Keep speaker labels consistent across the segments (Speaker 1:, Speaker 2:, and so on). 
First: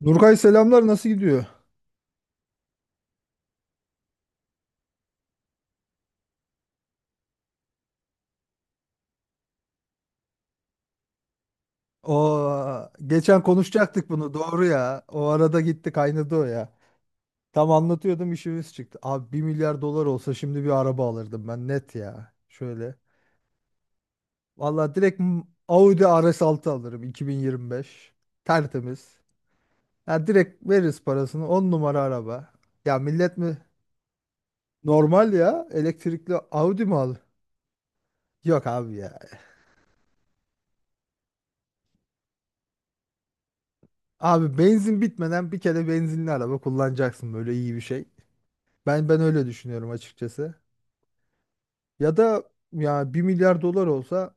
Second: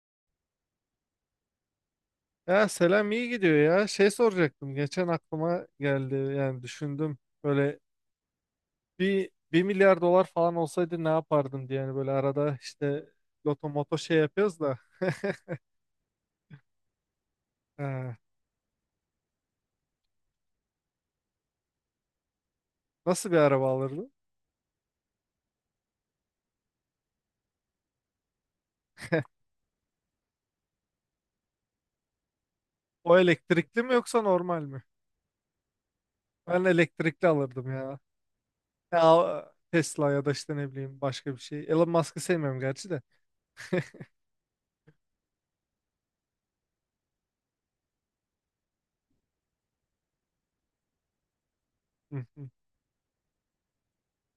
Speaker 1: Nurkay selamlar nasıl gidiyor?
Speaker 2: Ya selam iyi gidiyor ya. Şey soracaktım. Geçen aklıma geldi. Yani düşündüm. Böyle bir milyar dolar falan olsaydı ne yapardın diye. Yani böyle
Speaker 1: O
Speaker 2: arada işte
Speaker 1: geçen
Speaker 2: loto moto
Speaker 1: konuşacaktık
Speaker 2: şey
Speaker 1: bunu
Speaker 2: yapıyoruz
Speaker 1: doğru
Speaker 2: da.
Speaker 1: ya. O arada gitti kaynadı o ya. Tam
Speaker 2: ha,
Speaker 1: anlatıyordum işimiz çıktı. Abi 1 milyar dolar olsa şimdi bir araba alırdım ben net ya. Şöyle.
Speaker 2: Nasıl bir araba alırdın?
Speaker 1: Vallahi direkt Audi RS6 alırım 2025. Tertemiz. Ya direkt veririz parasını 10 numara araba. Ya
Speaker 2: O
Speaker 1: millet mi?
Speaker 2: elektrikli mi yoksa normal mi?
Speaker 1: Normal ya. Elektrikli
Speaker 2: Ben
Speaker 1: Audi mi al?
Speaker 2: elektrikli alırdım ya.
Speaker 1: Yok abi ya.
Speaker 2: Ya Tesla ya da işte ne bileyim başka bir şey. Elon Musk'ı sevmiyorum gerçi de.
Speaker 1: Abi benzin bitmeden bir kere benzinli araba kullanacaksın böyle iyi bir şey. Ben öyle düşünüyorum açıkçası. Ya
Speaker 2: Hı
Speaker 1: da
Speaker 2: hı.
Speaker 1: ya 1 milyar dolar olsa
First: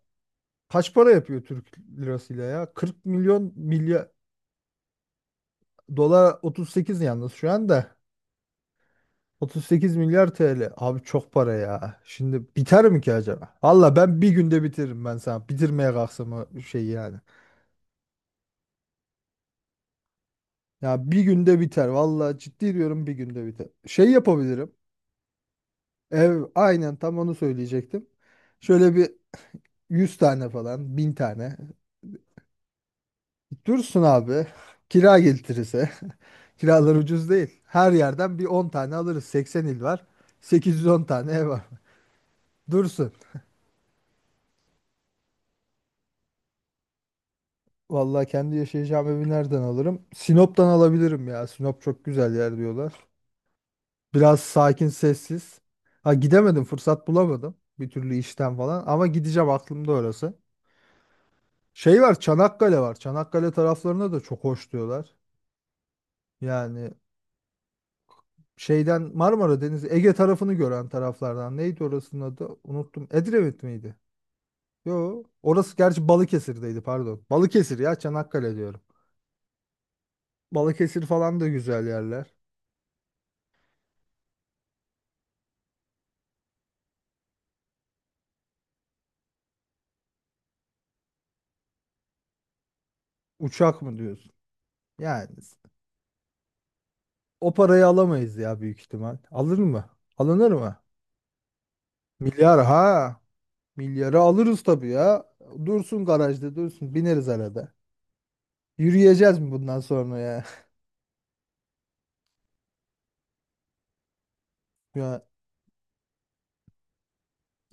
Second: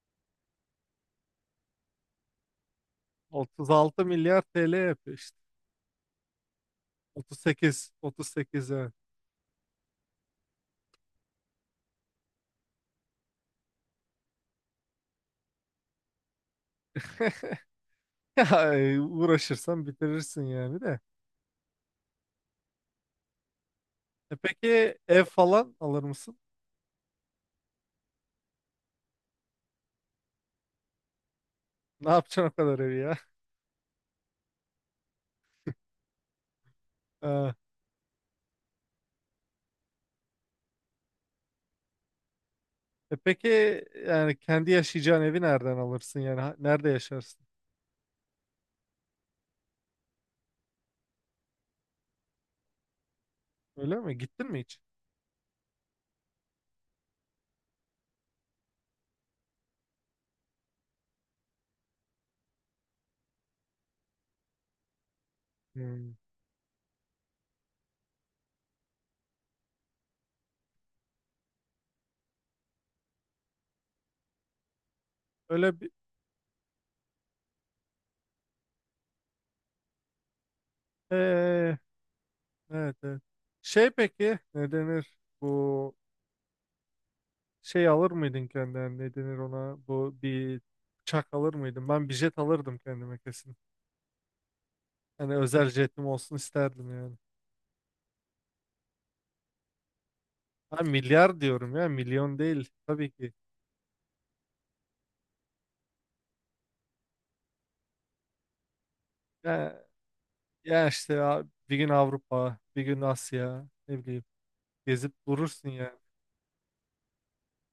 Speaker 1: kaç para yapıyor Türk lirasıyla ya? 40 milyon
Speaker 2: 36
Speaker 1: milyar
Speaker 2: milyar TL yapıyor işte.
Speaker 1: dolar 38 yalnız şu
Speaker 2: 38,
Speaker 1: anda.
Speaker 2: 38 evet.
Speaker 1: 38 milyar TL. Abi çok para ya. Şimdi biter mi ki acaba? Valla ben bir günde bitiririm ben sana. Bitirmeye kalksam o şey yani.
Speaker 2: Ya uğraşırsan bitirirsin yani de.
Speaker 1: Ya bir günde biter. Valla ciddi diyorum bir günde biter. Şey
Speaker 2: E
Speaker 1: yapabilirim.
Speaker 2: peki ev falan alır mısın?
Speaker 1: Ev aynen tam onu söyleyecektim. Şöyle bir 100 tane falan, 1000 tane.
Speaker 2: Ne yapacaksın o kadar evi ya?
Speaker 1: Dursun abi. Kira getirirse. Kiralar ucuz
Speaker 2: Ha.
Speaker 1: değil. Her yerden bir 10 tane alırız. 80 il var. 810 tane ev var. Dursun.
Speaker 2: E peki yani kendi yaşayacağın evi nereden alırsın yani nerede yaşarsın?
Speaker 1: Vallahi kendi yaşayacağım evi nereden alırım? Sinop'tan alabilirim ya. Sinop çok güzel yer diyorlar.
Speaker 2: Öyle mi?
Speaker 1: Biraz
Speaker 2: Gittin mi hiç?
Speaker 1: sakin, sessiz. Ha gidemedim, fırsat bulamadım. Bir türlü işten falan. Ama gideceğim aklımda orası. Şey var, Çanakkale var. Çanakkale taraflarına da çok hoş diyorlar.
Speaker 2: Hmm.
Speaker 1: Yani şeyden Marmara Denizi Ege tarafını gören taraflardan neydi orasının adı unuttum, Edremit miydi? Yo orası
Speaker 2: Öyle bir
Speaker 1: gerçi Balıkesir'deydi, pardon Balıkesir ya, Çanakkale diyorum. Balıkesir falan da
Speaker 2: Ee,
Speaker 1: güzel yerler.
Speaker 2: evet, evet. Şey peki ne denir? Bu şey alır mıydın kendine? Ne denir ona? Bu bir uçak alır mıydın? Ben bir jet alırdım kendime kesin.
Speaker 1: Uçak mı diyorsun yani?
Speaker 2: Hani özel jetim olsun isterdim yani.
Speaker 1: O parayı alamayız ya, büyük ihtimal. Alır mı, alınır mı?
Speaker 2: Ha, milyar diyorum ya milyon
Speaker 1: Milyar
Speaker 2: değil tabii
Speaker 1: ha,
Speaker 2: ki.
Speaker 1: milyarı alırız tabii ya. Dursun garajda, dursun, bineriz arada. Yürüyeceğiz mi bundan sonra ya?
Speaker 2: Ya işte abi, bir gün Avrupa, bir gün Asya, ne bileyim gezip
Speaker 1: ya
Speaker 2: durursun yani.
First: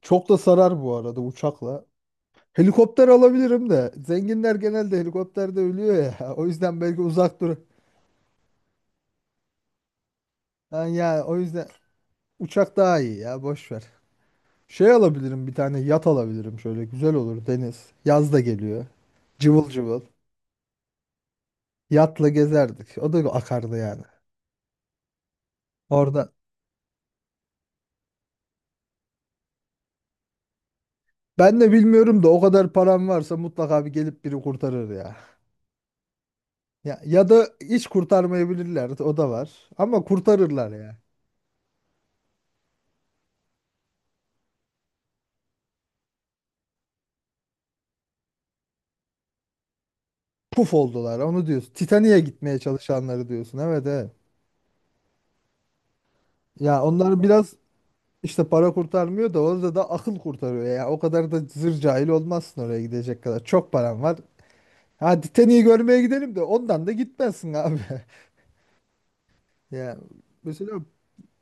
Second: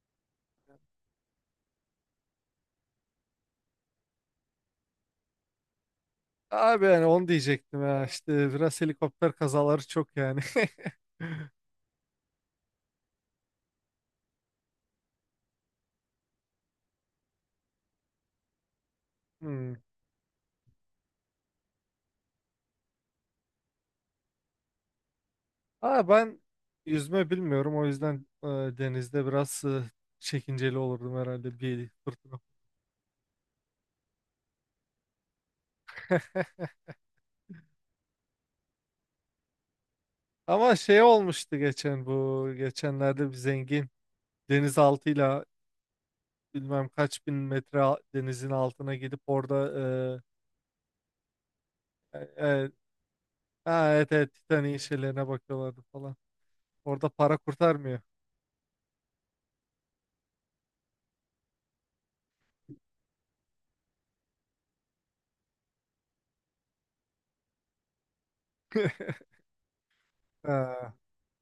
Speaker 1: çok da sarar bu arada uçakla. Helikopter alabilirim de. Zenginler genelde helikopterde ölüyor ya. O yüzden
Speaker 2: Abi
Speaker 1: belki
Speaker 2: yani onu
Speaker 1: uzak dur.
Speaker 2: diyecektim ya işte biraz helikopter kazaları çok yani.
Speaker 1: Ha, ya o yüzden uçak daha iyi ya, boş ver. Şey alabilirim, bir tane yat alabilirim, şöyle güzel olur deniz. Yaz da geliyor. Cıvıl
Speaker 2: Hmm.
Speaker 1: cıvıl. Yatla gezerdik. O da akardı yani.
Speaker 2: Aa,
Speaker 1: Orada.
Speaker 2: ben yüzme bilmiyorum o yüzden denizde biraz çekinceli olurdum herhalde
Speaker 1: Ben de
Speaker 2: bir
Speaker 1: bilmiyorum da o
Speaker 2: fırtına.
Speaker 1: kadar param varsa mutlaka bir gelip biri kurtarır ya. Ya, ya da hiç kurtarmayabilirler. O da var. Ama kurtarırlar
Speaker 2: Ama
Speaker 1: ya.
Speaker 2: şey olmuştu geçen bu geçenlerde bir zengin denizaltıyla bilmem kaç bin metre denizin altına gidip orada
Speaker 1: Puf oldular. Onu diyorsun.
Speaker 2: e,
Speaker 1: Titanik'e
Speaker 2: e,
Speaker 1: gitmeye
Speaker 2: e,
Speaker 1: çalışanları diyorsun. Evet,
Speaker 2: ha,
Speaker 1: evet.
Speaker 2: evet evet Titanic'in şeylerine bakıyorlardı falan.
Speaker 1: Ya
Speaker 2: Orada
Speaker 1: onlar
Speaker 2: para
Speaker 1: biraz
Speaker 2: kurtarmıyor.
Speaker 1: işte, para kurtarmıyor da orada da akıl kurtarıyor ya. O kadar da zır cahil olmazsın oraya gidecek kadar. Çok paran var. Hadi Titanic'i görmeye gidelim de ondan da gitmezsin abi. Ya mesela
Speaker 2: Ha.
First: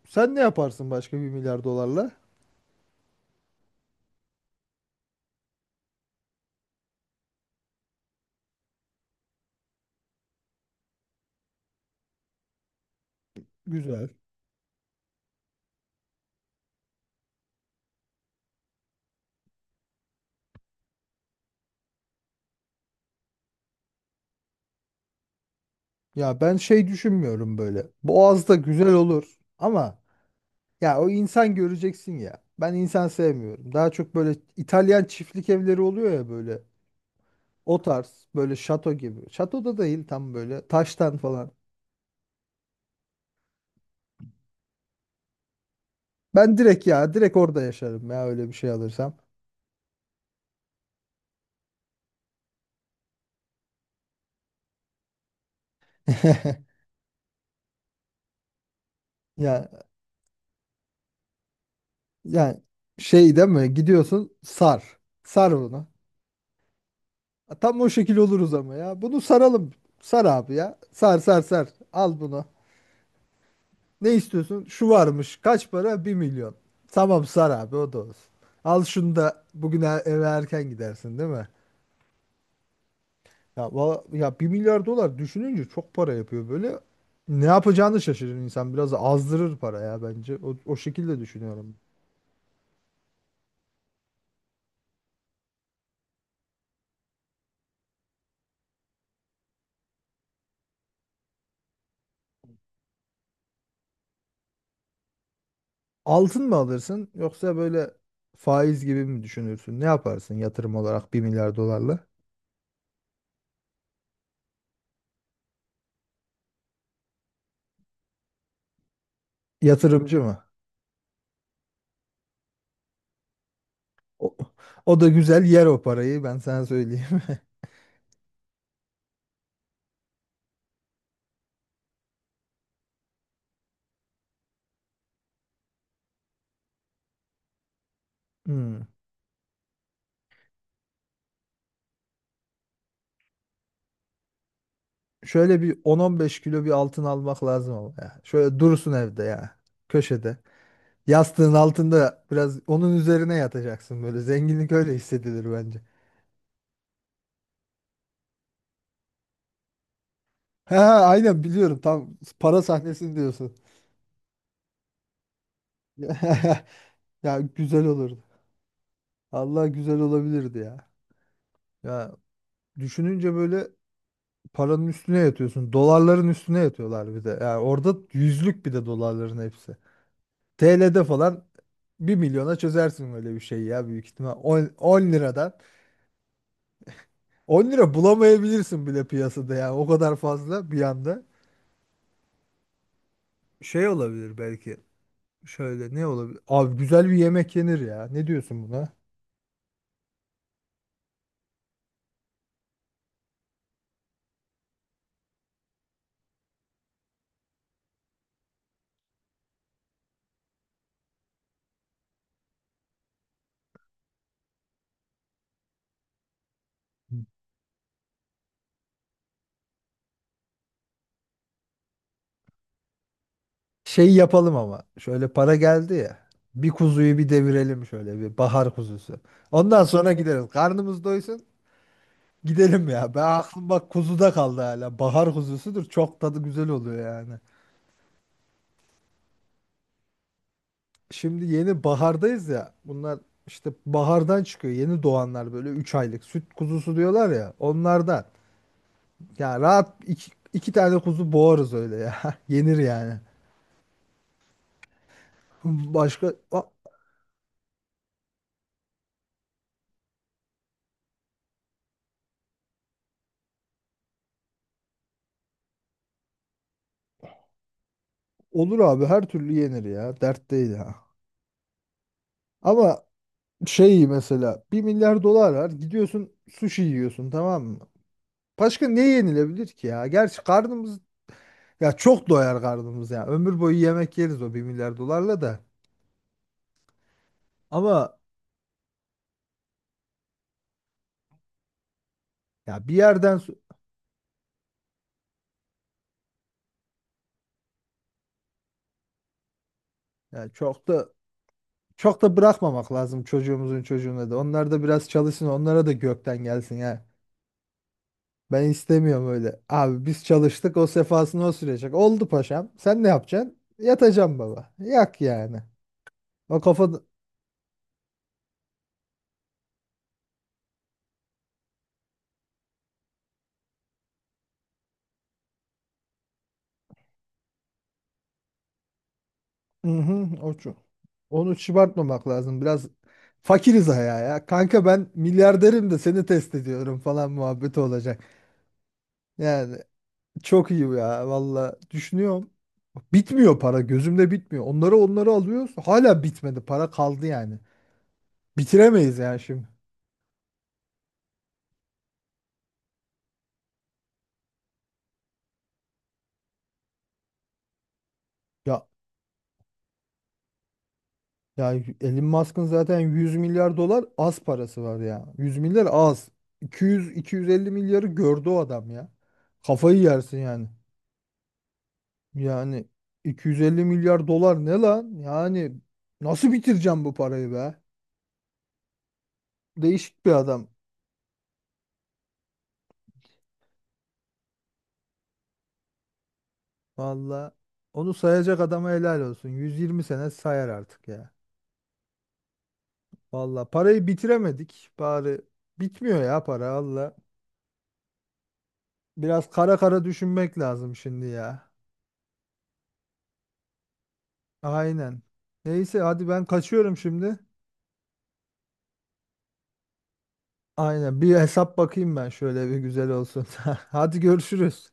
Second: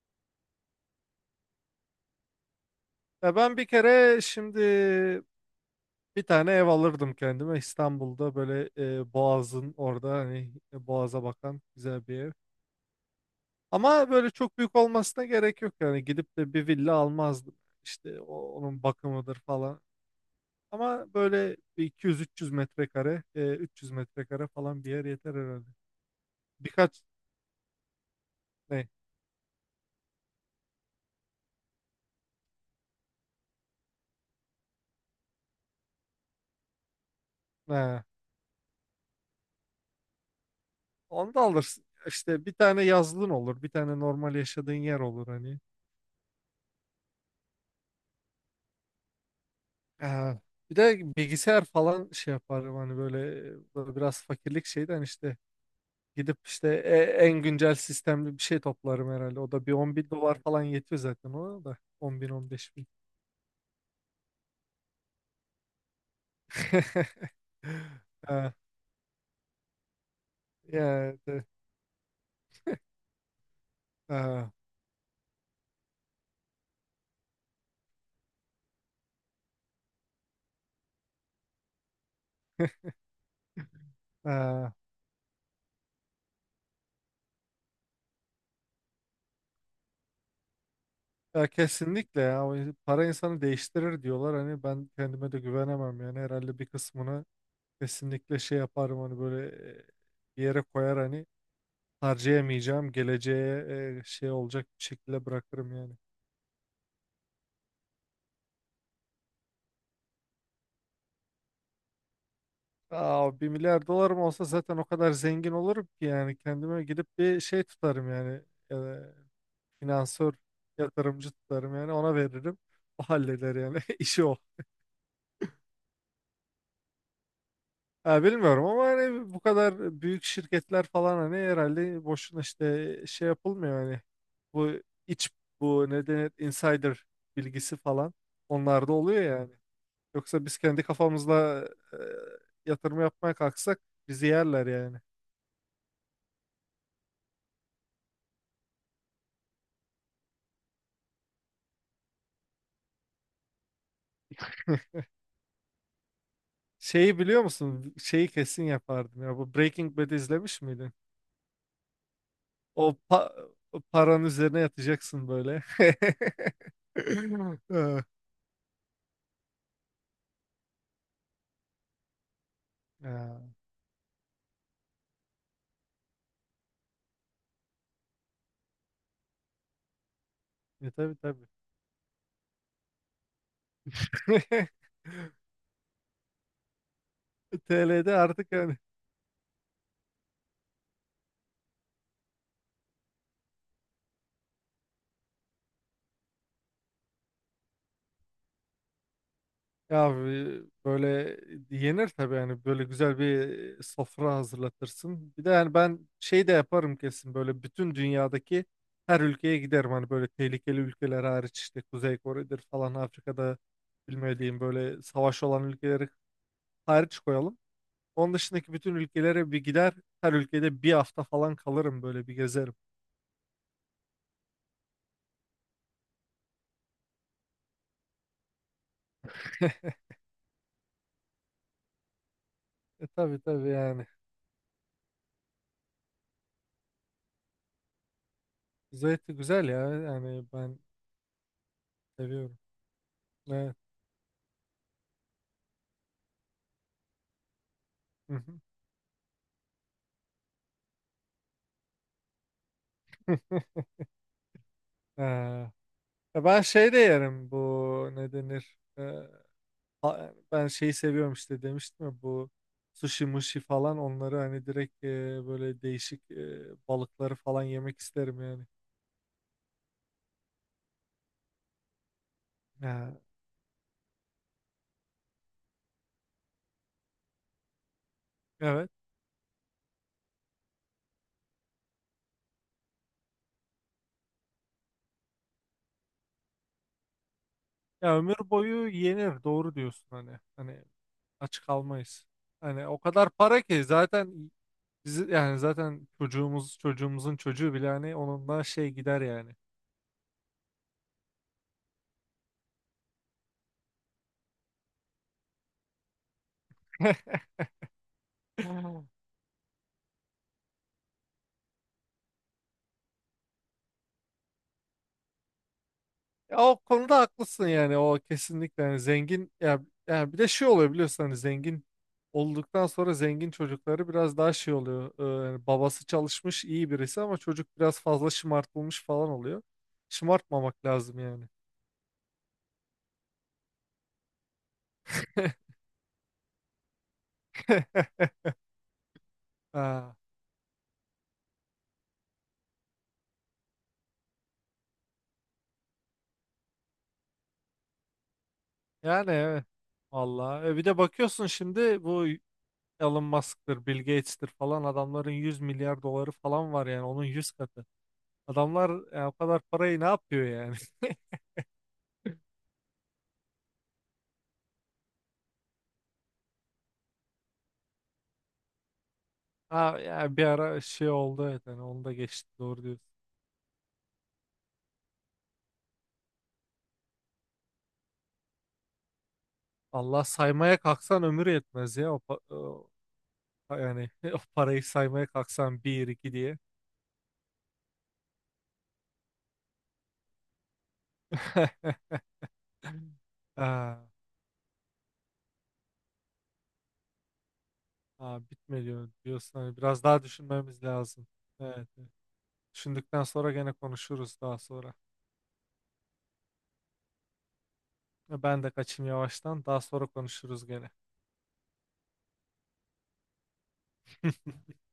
Speaker 1: sen ne yaparsın başka 1 milyar dolarla?
Speaker 2: Ya ben bir kere şimdi bir tane ev alırdım kendime İstanbul'da böyle Boğaz'ın orada hani Boğaz'a bakan güzel bir ev.
Speaker 1: Güzel.
Speaker 2: Ama böyle çok büyük olmasına gerek yok yani gidip de bir villa almazdım. İşte onun bakımıdır falan. Ama böyle bir 200-300 metrekare, 300 metrekare falan bir yer yeter herhalde.
Speaker 1: Ya ben şey
Speaker 2: Birkaç
Speaker 1: düşünmüyorum böyle. Boğaz'da
Speaker 2: ne?
Speaker 1: güzel olur ama ya o insan göreceksin ya. Ben insan sevmiyorum. Daha çok böyle İtalyan çiftlik evleri oluyor ya böyle. O
Speaker 2: Ha.
Speaker 1: tarz böyle şato gibi. Şatoda değil, tam böyle taştan
Speaker 2: Onu da
Speaker 1: falan.
Speaker 2: alırsın. İşte bir tane yazlığın olur, bir tane normal yaşadığın yer olur hani.
Speaker 1: Ben direkt ya direkt orada yaşarım ya öyle bir şey alırsam.
Speaker 2: Ee, Bir de bilgisayar falan şey yaparım hani böyle, böyle biraz fakirlik şeyden işte gidip işte en güncel sistemli bir şey toplarım herhalde. O da
Speaker 1: Ya
Speaker 2: bir 10 bin dolar falan yetiyor zaten ona da on bin on
Speaker 1: yani
Speaker 2: beş bin.
Speaker 1: şey değil mi? Gidiyorsun sar. Sar bunu. Tam o şekil
Speaker 2: Ee,
Speaker 1: oluruz ama ya. Bunu saralım. Sar abi ya. Sar,
Speaker 2: yani,
Speaker 1: sar,
Speaker 2: de-
Speaker 1: sar. Al bunu. Ne
Speaker 2: ee,
Speaker 1: istiyorsun? Şu varmış. Kaç para? 1 milyon. Tamam sar abi o da olsun. Al şunu da bugün eve erken gidersin değil mi? Ya, bir
Speaker 2: ee,
Speaker 1: milyar dolar düşününce çok para yapıyor böyle. Ne yapacağını şaşırır insan. Biraz azdırır para ya bence. O şekilde
Speaker 2: ya
Speaker 1: düşünüyorum.
Speaker 2: kesinlikle ya. O para insanı değiştirir diyorlar hani, ben kendime de güvenemem yani. Herhalde bir kısmını kesinlikle şey yaparım hani böyle, bir yere koyar hani harcayamayacağım. Geleceğe şey olacak bir şekilde bırakırım yani.
Speaker 1: Altın mı alırsın yoksa böyle faiz gibi mi düşünürsün? Ne yaparsın yatırım olarak 1 milyar dolarla?
Speaker 2: Aa, 1 milyar dolarım olsa zaten o kadar zengin olurum ki yani kendime gidip bir şey tutarım yani. E,
Speaker 1: Yatırımcı
Speaker 2: Finansör,
Speaker 1: mı?
Speaker 2: yatırımcı tutarım yani, ona veririm. O halleder yani işi
Speaker 1: O,
Speaker 2: o.
Speaker 1: o da güzel yer o parayı ben sana söyleyeyim.
Speaker 2: Ha, bilmiyorum ama hani bu kadar büyük şirketler falan hani herhalde boşuna işte şey yapılmıyor hani. Bu iç, bu ne denir, insider bilgisi falan
Speaker 1: Hmm.
Speaker 2: onlar da oluyor yani. Yoksa biz kendi kafamızla e, yatırım yapmaya kalksak bizi yerler yani.
Speaker 1: Şöyle bir 10-15 kilo bir altın almak lazım ama ya. Şöyle dursun evde ya. Köşede. Yastığın altında biraz onun üzerine yatacaksın böyle. Zenginlik öyle hissedilir bence.
Speaker 2: Şeyi biliyor musun? Şeyi kesin yapardım ya. Bu Breaking Bad izlemiş
Speaker 1: Ha,
Speaker 2: miydin?
Speaker 1: ha, aynen biliyorum, tam para
Speaker 2: O
Speaker 1: sahnesini
Speaker 2: pa-
Speaker 1: diyorsun.
Speaker 2: Paranın üzerine yatacaksın böyle.
Speaker 1: Ya güzel
Speaker 2: Ha,
Speaker 1: olurdu. Allah güzel olabilirdi ya. Ya düşününce
Speaker 2: ya,
Speaker 1: böyle paranın üstüne yatıyorsun. Dolarların üstüne yatıyorlar bir de. Yani orada yüzlük bir de dolarların hepsi. TL'de
Speaker 2: tabii
Speaker 1: falan
Speaker 2: tabii.
Speaker 1: 1 milyona çözersin öyle bir şey ya, büyük ihtimal. 10, 10 liradan. 10 lira
Speaker 2: TL'de artık yani.
Speaker 1: bulamayabilirsin bile piyasada yani o kadar fazla bir anda. Şey olabilir belki. Şöyle ne olabilir? Abi güzel bir yemek yenir ya. Ne diyorsun buna?
Speaker 2: Ya böyle yenir tabii yani, böyle güzel bir sofra hazırlatırsın. Bir de yani ben şey de yaparım kesin böyle, bütün dünyadaki her ülkeye giderim. Hani böyle tehlikeli ülkeler hariç, işte Kuzey Kore'dir falan, Afrika'da bilmediğim böyle savaş olan ülkeleri hariç koyalım. Onun dışındaki bütün ülkelere bir gider, her ülkede bir hafta falan kalırım, böyle bir gezerim.
Speaker 1: Şey yapalım ama. Şöyle para geldi ya. Bir kuzuyu bir devirelim, şöyle bir bahar kuzusu. Ondan sonra gideriz. Karnımız doysun. Gidelim
Speaker 2: E
Speaker 1: ya. Ben
Speaker 2: tabii
Speaker 1: aklım
Speaker 2: tabii
Speaker 1: bak
Speaker 2: yani.
Speaker 1: kuzuda kaldı hala. Bahar kuzusudur. Çok tadı güzel oluyor yani.
Speaker 2: Kuzey eti güzel ya yani, ben
Speaker 1: Şimdi yeni bahardayız
Speaker 2: seviyorum.
Speaker 1: ya. Bunlar işte
Speaker 2: Evet.
Speaker 1: bahardan çıkıyor. Yeni doğanlar böyle 3 aylık süt kuzusu diyorlar ya. Onlardan. Ya rahat iki tane kuzu boğarız öyle ya. Yenir yani.
Speaker 2: Ee,
Speaker 1: Başka
Speaker 2: Ya, ben şey de yerim, bu ne denir? Ben şeyi seviyorum işte, demiştim ya, bu sushi mushi falan, onları hani direkt böyle değişik balıkları falan yemek isterim yani.
Speaker 1: Olur abi her türlü yenir ya. Dert değil ha. Ama
Speaker 2: Ya,
Speaker 1: şey mesela 1 milyar dolar var. Gidiyorsun sushi yiyorsun tamam mı? Başka
Speaker 2: evet.
Speaker 1: ne yenilebilir ki ya? Gerçi karnımız Ya çok doyar karnımız ya. Ömür boyu yemek yeriz o 1 milyar dolarla da. Ama
Speaker 2: Ya ömür boyu yenir, doğru diyorsun hani. Hani aç kalmayız. Hani
Speaker 1: ya
Speaker 2: o kadar para ki, zaten bizi yani zaten çocuğumuz, çocuğumuzun çocuğu bile hani, onunla şey gider yani.
Speaker 1: ya çok da bırakmamak lazım çocuğumuzun çocuğuna da. Onlar da biraz çalışsın, onlara da gökten gelsin ya. Ben istemiyorum öyle. Abi biz çalıştık, o sefasını o sürecek. Oldu paşam. Sen ne yapacaksın? Yatacağım baba. Yak yani.
Speaker 2: Ya
Speaker 1: O
Speaker 2: o
Speaker 1: kafada
Speaker 2: konuda haklısın yani, o kesinlikle yani. Zengin ya, ya bir de şey oluyor biliyorsun hani, zengin olduktan sonra zengin çocukları biraz daha şey oluyor. Yani babası çalışmış, iyi birisi ama çocuk biraz fazla şımartılmış falan oluyor.
Speaker 1: hı hı,
Speaker 2: Şımartmamak lazım yani.
Speaker 1: onu çıbartmamak lazım. Biraz fakiriz ayağa ya. Kanka ben milyarderim de seni test ediyorum falan muhabbeti olacak. Yani
Speaker 2: Ha,
Speaker 1: çok iyi ya valla düşünüyorum. Bitmiyor para gözümde bitmiyor. Onları alıyoruz. Hala bitmedi. Para kaldı yani. Bitiremeyiz
Speaker 2: yani
Speaker 1: yani
Speaker 2: evet,
Speaker 1: şimdi.
Speaker 2: vallahi. Bir de bakıyorsun şimdi, bu Elon Musk'tır, Bill Gates'tir falan adamların 100 milyar doları falan var yani, onun 100 katı
Speaker 1: Ya
Speaker 2: adamlar yani. O kadar parayı ne yapıyor yani?
Speaker 1: ya Elon Musk'ın zaten 100 milyar dolar az parası var ya. 100 milyar az. 200 250 milyarı gördü o adam ya. Kafayı
Speaker 2: Ha, ya
Speaker 1: yersin
Speaker 2: bir
Speaker 1: yani.
Speaker 2: ara şey oldu, evet yani onu da geçti, doğru
Speaker 1: Yani
Speaker 2: diyorsun.
Speaker 1: 250 milyar dolar ne lan? Yani nasıl bitireceğim bu parayı be?
Speaker 2: Allah
Speaker 1: Değişik bir adam.
Speaker 2: saymaya kalksan ömür yetmez ya, yani o parayı saymaya kalksan bir iki diye.
Speaker 1: Valla onu sayacak adama helal olsun. 120 sene sayar artık ya. Valla
Speaker 2: Ha,
Speaker 1: parayı bitiremedik. Bari bitmiyor ya para valla.
Speaker 2: ha, bitmiyor
Speaker 1: Biraz
Speaker 2: diyorsun
Speaker 1: kara
Speaker 2: hani, biraz
Speaker 1: kara
Speaker 2: daha
Speaker 1: düşünmek
Speaker 2: düşünmemiz
Speaker 1: lazım şimdi
Speaker 2: lazım.
Speaker 1: ya.
Speaker 2: Evet, evet. Düşündükten sonra gene konuşuruz daha sonra.
Speaker 1: Aynen. Neyse hadi ben kaçıyorum şimdi.
Speaker 2: Ben de kaçayım yavaştan, daha sonra konuşuruz gene.
Speaker 1: Aynen bir hesap bakayım ben şöyle bir güzel olsun. Hadi görüşürüz.